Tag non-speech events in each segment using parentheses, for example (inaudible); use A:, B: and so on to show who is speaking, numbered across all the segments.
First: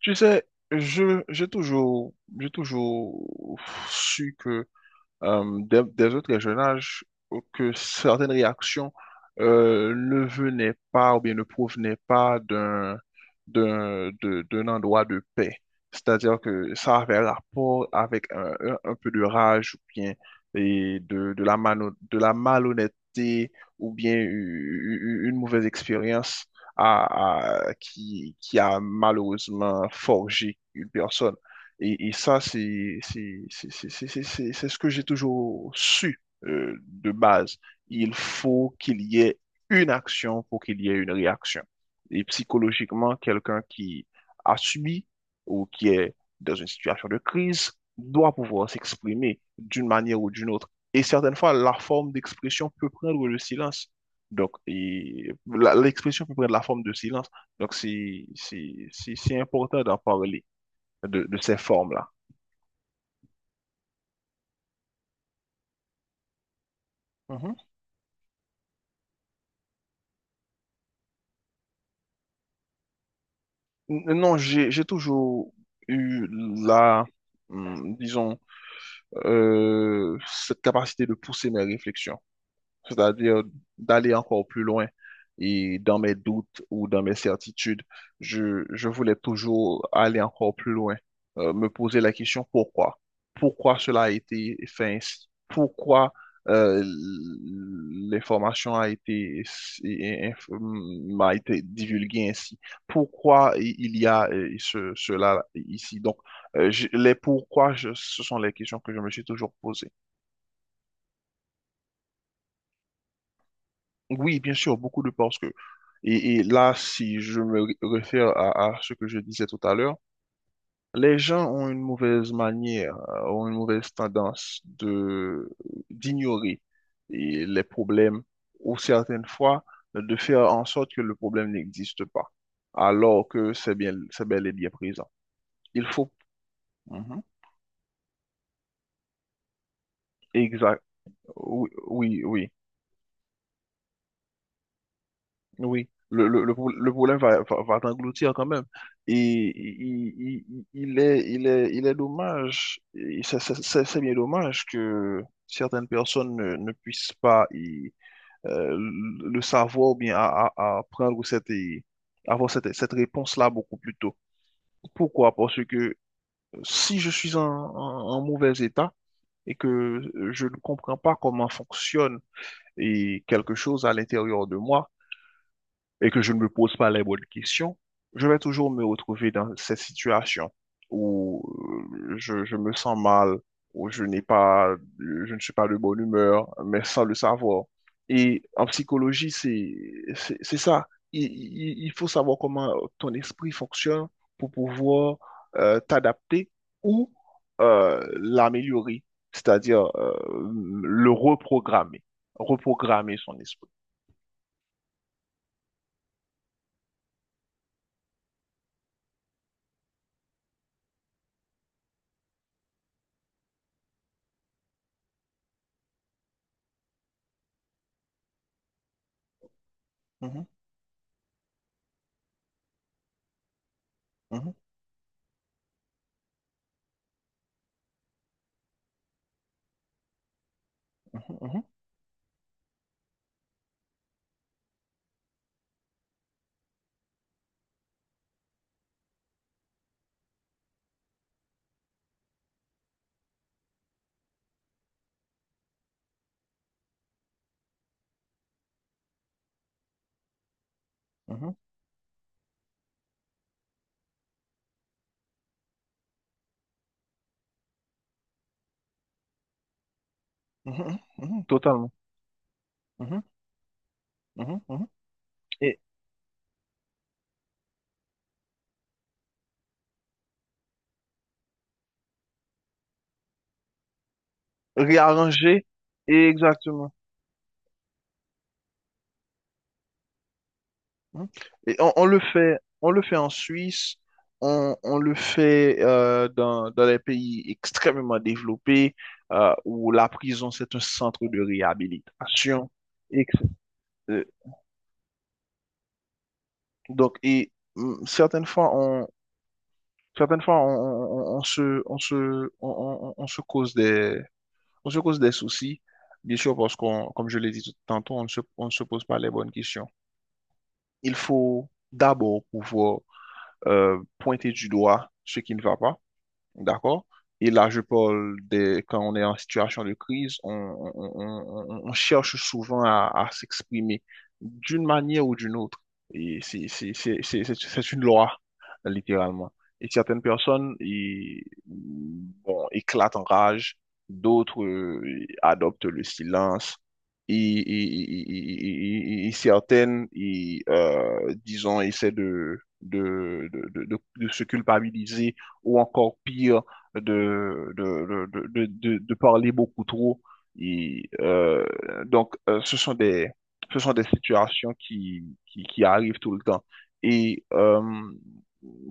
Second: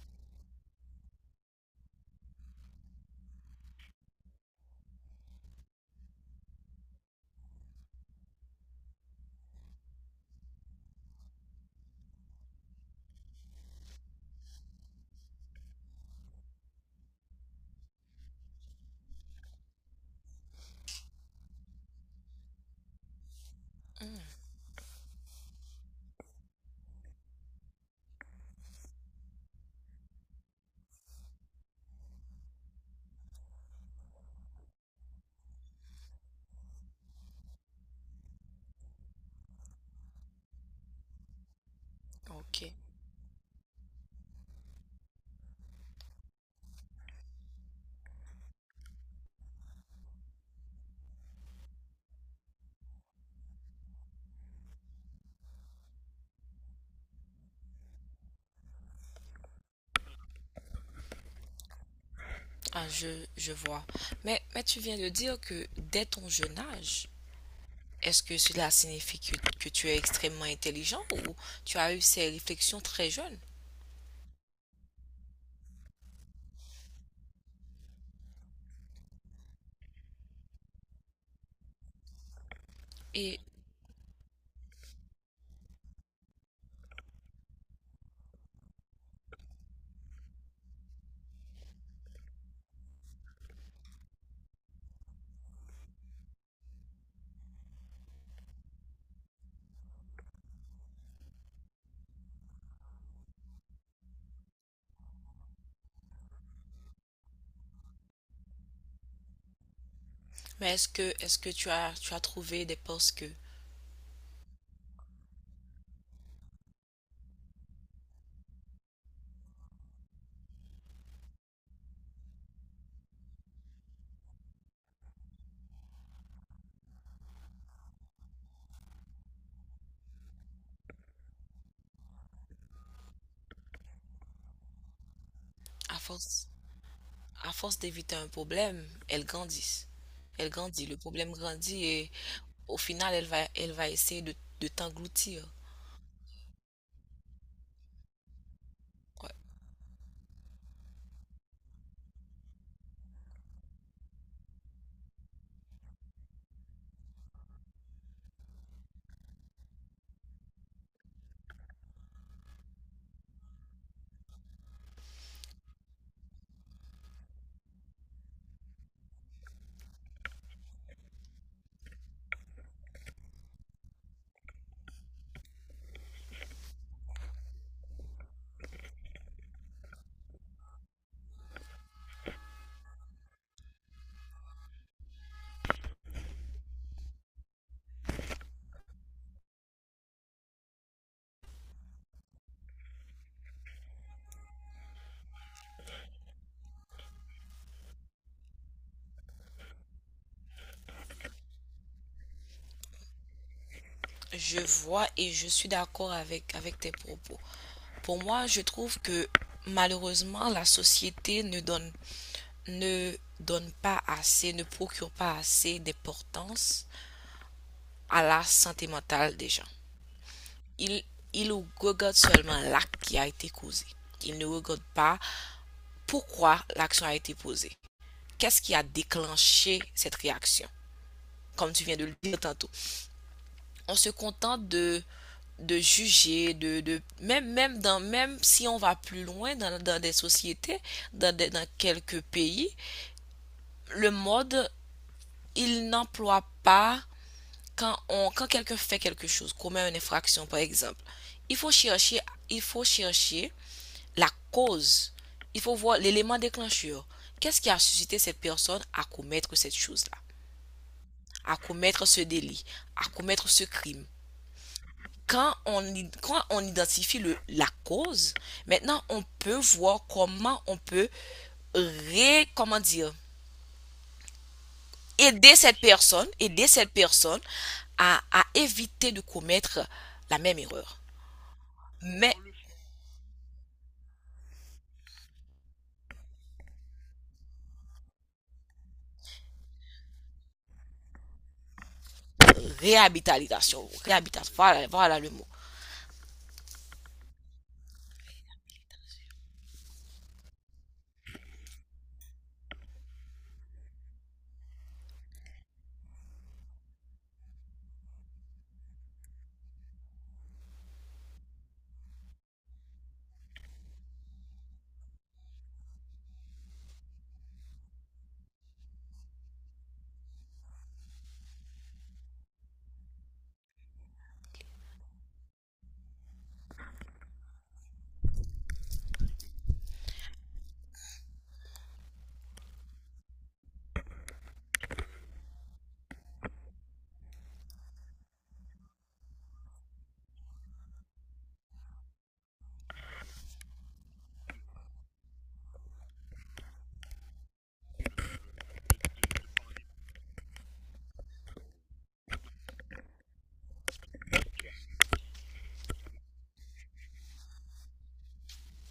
A: Tu sais, je, j'ai toujours, j'ai toujours su que des autres régionnages que certaines réactions ne venaient pas ou bien ne provenaient pas d'un endroit de paix. C'est-à-dire que ça avait rapport avec un peu de rage ou bien et de la malhonnêteté ou bien
B: Hmm,
A: une mauvaise expérience qui a malheureusement forgé une personne. Et ça, c'est ce que j'ai toujours su, de base. Il faut qu'il y ait une action pour qu'il y ait une réaction. Et
B: ok.
A: psychologiquement, quelqu'un qui a subi ou qui est dans une situation de crise doit pouvoir s'exprimer d'une manière ou d'une autre. Et certaines fois, la forme d'expression peut prendre le silence. Donc, l'expression peut prendre la forme de silence. Donc, c'est important d'en parler de ces formes-là.
B: Ah, je vois. Mais tu viens de dire que dès ton jeune âge,
A: Mhm.
B: est-ce que cela signifie que tu es extrêmement intelligent ou tu as eu ces réflexions très jeune?
A: Non, j'ai toujours eu la, disons, cette capacité de pousser mes réflexions.
B: Et,
A: C'est-à-dire d'aller encore plus loin. Et dans mes doutes ou dans mes certitudes, je voulais toujours aller encore plus loin, me poser la question: pourquoi? Pourquoi cela a été fait ainsi? Pourquoi euh, l'information a été, m'a été divulguée ainsi? Pourquoi il y a cela ici? Donc, les pourquoi, ce sont les questions que je me suis toujours posées.
B: mais est-ce que tu as trouvé des postes que,
A: Oui, bien sûr, beaucoup de parce que, et là, si je me réfère à ce que je disais tout à l'heure, les gens ont une mauvaise manière, ont une mauvaise tendance de d'ignorer et les problèmes, ou certaines fois, de faire en sorte que le problème n'existe pas, alors que c'est bien, c'est bel et bien présent. Il
B: à
A: faut.
B: force,
A: Mhm.
B: à force d'éviter un problème, elles grandissent. Elle
A: Exact.
B: grandit, le problème
A: Oui,
B: grandit et
A: oui, oui.
B: au final, elle va essayer de t'engloutir.
A: Oui, le problème va t'engloutir quand même.
B: Ouais.
A: Et il, il, il il est dommage, c'est bien dommage que certaines personnes ne puissent pas le savoir, ou bien à prendre cette, et avoir cette réponse-là beaucoup plus tôt. Pourquoi? Parce que si je suis en mauvais état et que je ne comprends pas comment fonctionne et quelque chose à l'intérieur de moi, et que je ne me pose pas les bonnes questions, je vais toujours me retrouver dans cette situation où je me sens mal, où je n'ai pas, je ne suis pas de bonne humeur, mais sans le savoir. Et en psychologie, c'est ça. Il il faut savoir comment ton esprit fonctionne pour pouvoir t'adapter ou l'améliorer, c'est-à-dire le reprogrammer, reprogrammer son esprit.
B: Je vois et je suis d'accord avec, avec tes propos. Pour moi, je trouve que malheureusement, la société ne donne, ne donne pas assez, ne procure pas assez d'importance à la santé mentale des gens.
A: Mhm,
B: Il, il regarde seulement l'acte qui a été causé. Il ne
A: mhm,
B: regarde pas pourquoi l'action a été posée. Qu'est-ce qui a déclenché cette réaction?
A: mhm, mhm,
B: Comme tu viens de le dire tantôt, on se contente de juger, de même, même, dans, même si on va plus loin dans, dans des sociétés, dans, dans quelques pays, le mode, il n'emploie pas quand, on, quand quelqu'un fait quelque chose, commet une infraction par exemple.
A: mhm,
B: Il faut chercher, il faut chercher la cause. Il faut voir l'élément déclencheur. Qu'est-ce qui a suscité cette personne à commettre cette chose-là,
A: mhm, mhm, mhm,
B: à
A: totalement.
B: commettre ce délit, à
A: Mhm,
B: commettre ce crime?
A: mhm, mhm.
B: quand
A: Et
B: on, quand on identifie le, la cause, maintenant on peut voir comment on peut ré, comment dire,
A: réarranger, et
B: aider cette
A: exactement.
B: personne à éviter de commettre la même erreur.
A: Mhm. Et on le
B: Mais
A: fait, en Suisse, on le fait dans les pays extrêmement développés, où la prison, c'est un centre de réhabilitation.
B: réhabilitation, réhabilitation, voilà, voilà le mot.
A: Donc, certaines fois, certaines fois, on, on- on se cause des, on se cause des soucis, bien sûr, parce qu'on, comme je l'ai dit tantôt, on ne se pose pas les bonnes questions. Il faut d'abord pouvoir pointer du doigt ce qui ne va pas. D'accord? Et là, je parle quand on est en situation de crise, on cherche souvent à s'exprimer d'une manière ou d'une autre. Et c'est une loi, littéralement. Et certaines personnes, bon, éclatent en rage, d'autres adoptent le silence. Et certaines, disons, essaient de, se culpabiliser, ou encore pire, de parler beaucoup trop. Et, euh, donc, ce sont des situations qui arrivent tout le temps. Et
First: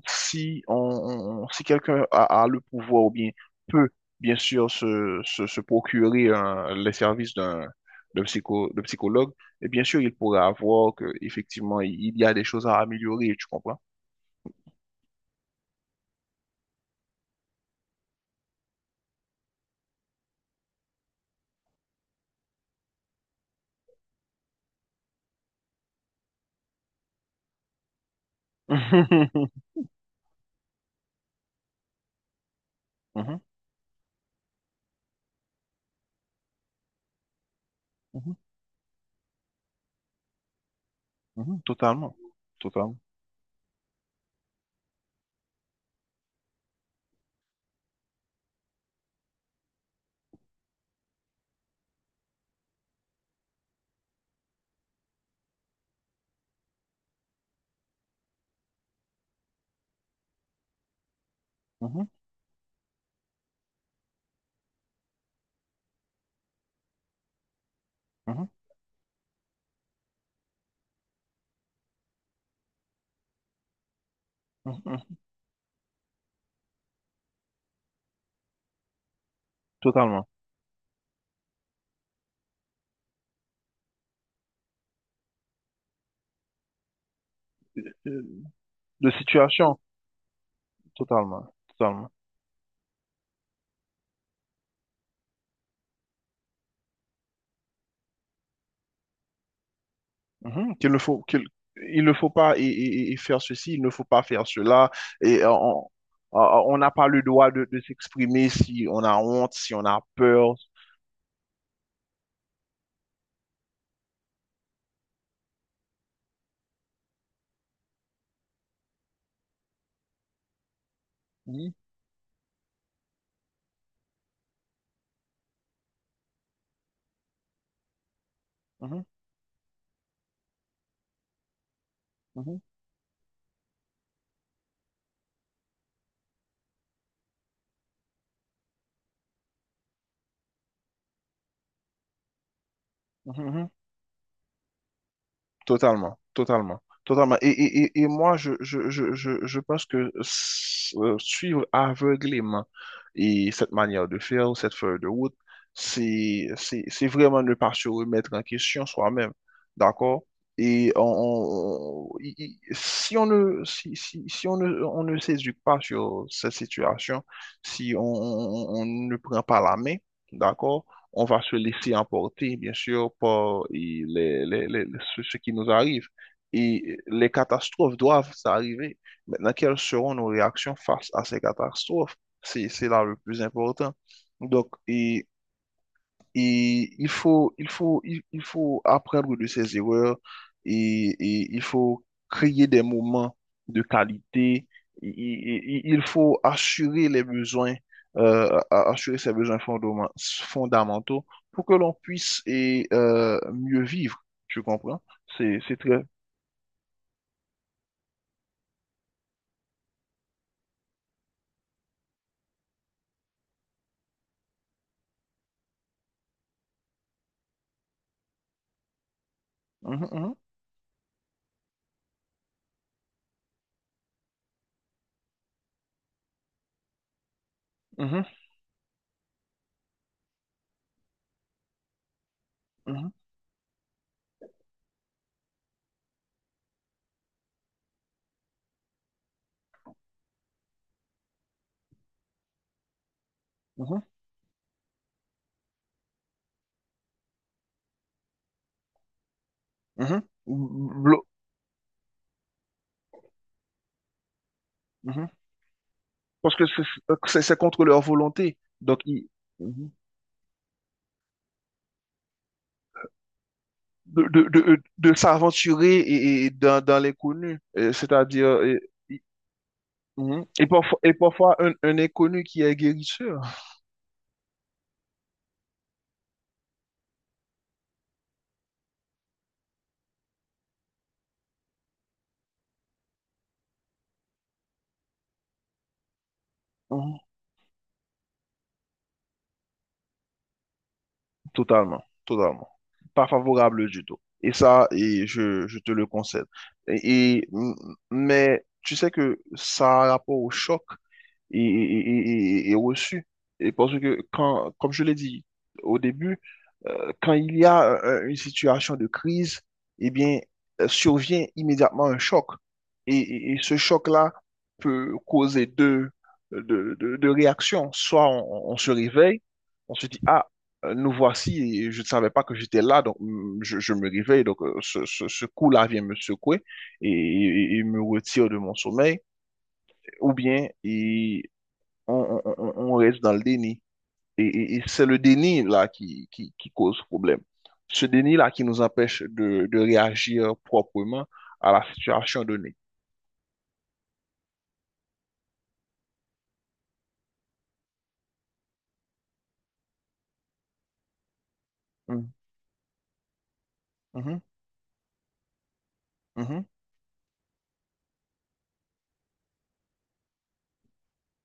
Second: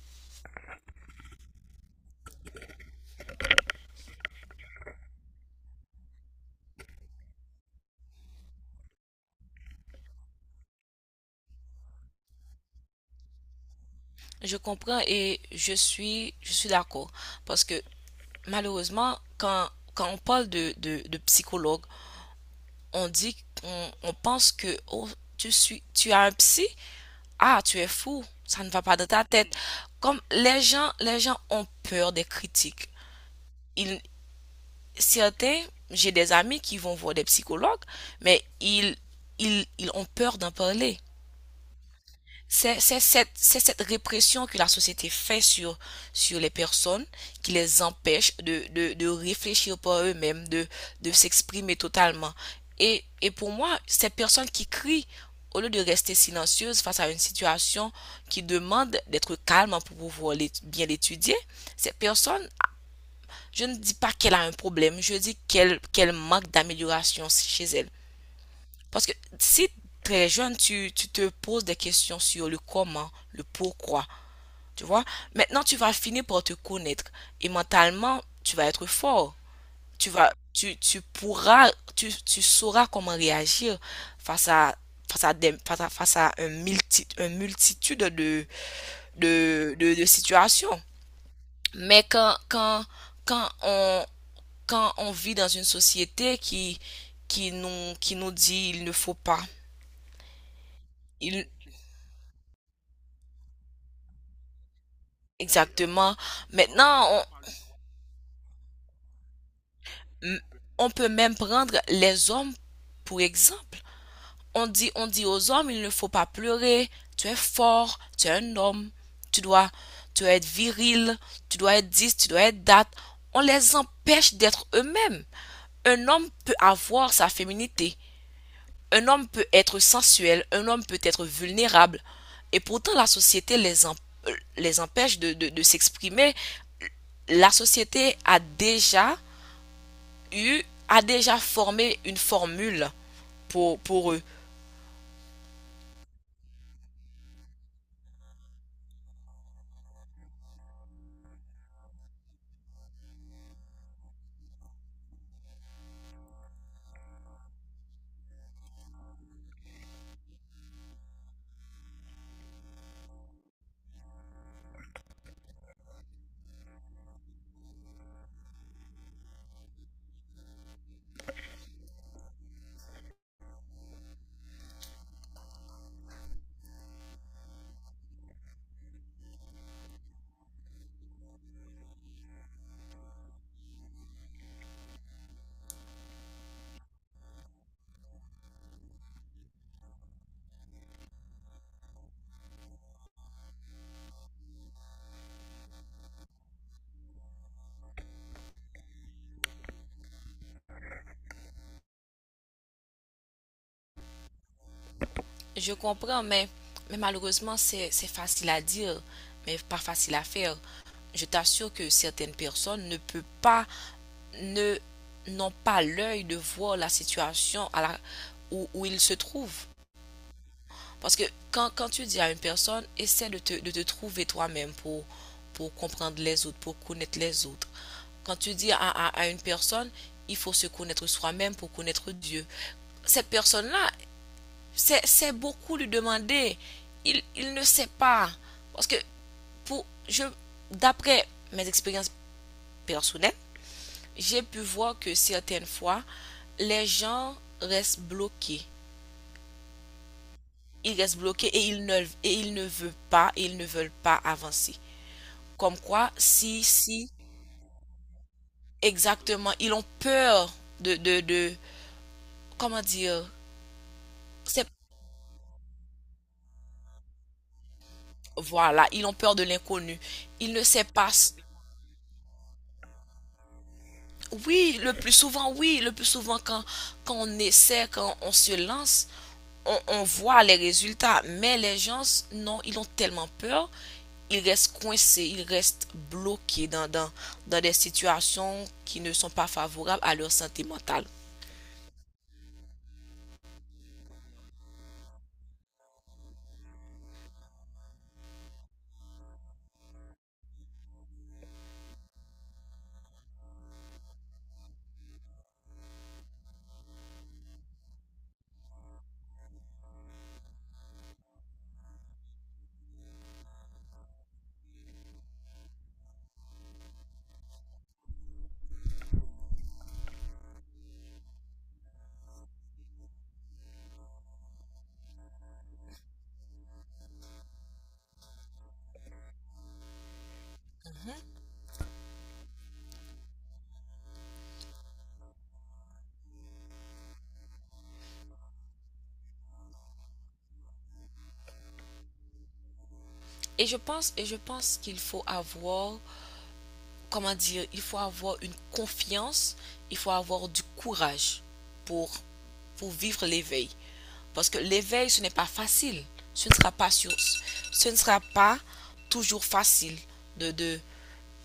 A: si, on- si quelqu'un a le pouvoir, ou bien peut, bien sûr, se procurer les services de psychologue, et bien sûr, il pourra avoir que, effectivement, il y a des choses à améliorer. Tu comprends?
B: Je comprends et je suis d'accord parce que malheureusement, quand, quand on parle de psychologue, on dit, on pense que oh, tu suis, tu as un psy, ah, tu es fou, ça ne va pas dans ta tête.
A: (laughs)
B: Comme les gens ont peur des critiques.
A: Mhm,
B: Ils, certains, j'ai des amis qui vont voir des psychologues,
A: mhm.
B: mais ils, ils ont peur d'en parler.
A: Mhm, totalement,
B: C'est
A: totalement,
B: c'est cette répression que la société fait sur, sur les personnes qui les empêche de réfléchir par eux-mêmes, de s'exprimer totalement. Et pour moi, ces personnes qui crient, au lieu de rester silencieuses face à une situation qui demande d'être calme pour pouvoir bien l'étudier, cette
A: mhm,
B: personne, je ne dis pas qu'elle a un problème, je dis qu'elle manque d'amélioration chez elle.
A: mhm,
B: Parce que si très jeune, tu te poses des questions sur le comment, le pourquoi,
A: mhm,
B: tu vois,
A: mhm,
B: maintenant tu vas finir par te connaître et mentalement, tu vas être fort. Tu
A: totalement.
B: vas, tu pourras, tu sauras comment réagir face à, face à, face à, face à un multi, une multitude
A: Euh, De situation,
B: de situations.
A: totalement,
B: Mais
A: totalement.
B: quand, quand, quand on, quand on vit dans une société qui nous dit il ne faut pas,
A: Mhm. Qu'il ne faut, qu'il,
B: il,
A: il ne faut pas, et faire ceci, il ne faut pas faire cela. Et
B: Exactement.
A: euh, on
B: Maintenant,
A: n'a pas le
B: on,
A: droit de s'exprimer si on a honte, si on a
B: m-
A: peur.
B: on peut même prendre les hommes pour exemple. On dit aux hommes, il ne faut pas pleurer, tu es fort, tu es un homme, tu dois, tu dois être viril, tu
A: Mhm,
B: dois être 10, tu dois être date. On les empêche d'être eux-mêmes. Un homme peut avoir sa féminité,
A: mhm,
B: un homme peut être sensuel, un homme peut être vulnérable, et
A: mhm,
B: pourtant la société les, les empêche de, de s'exprimer. La société a déjà eu, a déjà formé une formule
A: mhm, mhm.
B: pour eux.
A: Totalement, totalement, totalement. Et moi, je pense que suivre aveuglément cette manière de faire, ou cette feuille de route, c'est vraiment ne pas se remettre en question soi-même. D'accord? Et si on ne, si, si, si on ne, on ne s'éduque pas sur cette situation, si on ne prend pas la main, d'accord? On va se laisser emporter, bien sûr, par ce qui nous arrive. Et les catastrophes doivent arriver. Maintenant, quelles seront nos réactions face à ces catastrophes? C'est là le plus important. Donc, il faut apprendre de ses erreurs, et il faut créer des moments de qualité. Il il faut assurer les besoins, assurer ses besoins fondamentaux, pour que l'on puisse, mieux vivre. Tu comprends?
B: Je
A: C'est très.
B: comprends, mais malheureusement, c'est facile à dire, mais pas facile à faire. Je t'assure que certaines personnes ne peuvent pas, n'ont pas l'œil de voir la situation à la, où, où ils se trouvent.
A: Mhm,
B: Parce que quand, quand tu dis à une personne, essaie de te trouver toi-même pour comprendre les autres, pour connaître les autres.
A: mhm,
B: Quand tu dis à, à une personne, il faut se connaître soi-même pour connaître Dieu.
A: mhm,
B: Cette personne-là, c'est beaucoup lui demander. Il ne sait pas. Parce que pour, je, d'après mes expériences personnelles,
A: mhm,
B: j'ai pu voir que certaines fois, les gens restent bloqués
A: mhm,
B: ils
A: mhm.
B: restent bloqués et ils ne veulent pas, et ils ne veulent pas avancer.
A: Mhm.
B: Comme quoi,
A: Parce
B: si,
A: que
B: si,
A: c'est contre leur volonté. Donc, ils.
B: exactement, ils ont
A: mmh,
B: peur de comment dire,
A: de, de,
B: c'est,
A: de, de s'aventurer dans, l'inconnu. C'est-à-dire,
B: voilà, ils ont
A: y-
B: peur de l'inconnu.
A: mhm.
B: Ils ne
A: et,
B: savent
A: parfois,
B: pas.
A: et parfois un inconnu qui est guérisseur.
B: Oui, le plus souvent, oui, le plus souvent quand, quand on essaie, quand on se lance, on voit les résultats. Mais les gens, non, ils ont tellement peur, ils restent coincés, ils restent bloqués dans, dans,
A: Hum.
B: dans des situations qui ne sont pas favorables à leur santé mentale.
A: Totalement, totalement. Pas favorable du tout. Et ça, et je te le concède. Et- m- mais tu sais que ça a rapport au choc et reçu. Et parce que, comme je l'ai dit au début, quand il y a une situation de crise, eh bien, survient immédiatement un choc. Et ce choc-là peut causer deux, deux réactions. Soit on se réveille, on se dit, ah, nous voici, et je ne savais pas que j'étais là, donc, je me réveille, donc ce coup-là vient me secouer et me retire de mon sommeil, ou bien on, on reste dans le déni. Et c'est le déni là qui, qui cause problème. Ce déni là qui nous empêche de réagir proprement à la situation donnée.
B: Et je pense qu'il faut avoir comment dire, il faut avoir une confiance, il faut avoir du courage pour,
A: Mhm,
B: pour vivre l'éveil. Parce que l'éveil, ce n'est pas facile. Ce ne
A: mhm,
B: sera pas, ce ne sera pas toujours facile de, de,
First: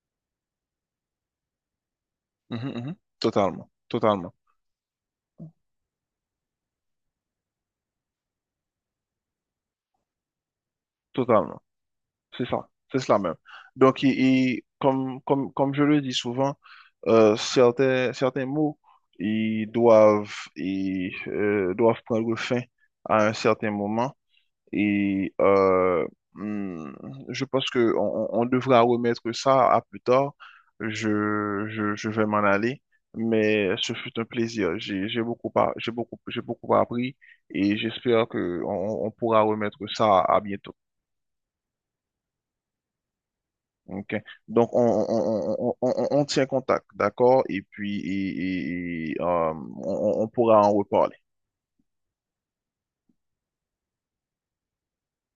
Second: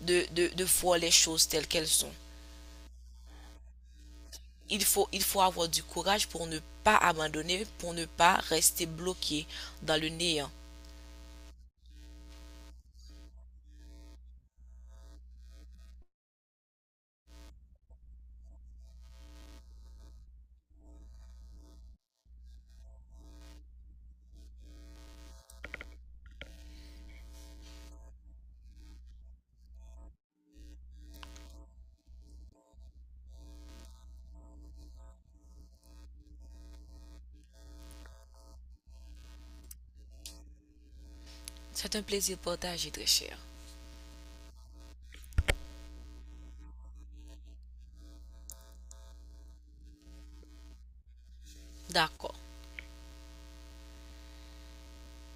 B: de voir les choses telles qu'elles sont.
A: mhm, mhm, mhm. Totalement, totalement,
B: Il faut avoir du courage pour ne pas abandonner, pour ne pas rester bloqué dans le néant.
A: totalement. C'est ça, c'est cela même. Donc, comme je le dis souvent, certains mots, ils doivent prendre fin à un certain moment. Et euh, hmm, je pense que on devra remettre ça à plus tard. Je vais m'en aller, mais ce fut un plaisir. J'ai beaucoup appris, et j'espère que on pourra remettre ça à bientôt.
B: C'est un plaisir partagé, très cher.
A: OK. Donc, on tient contact, d'accord? Et puis, on pourra en reparler.
B: D'accord.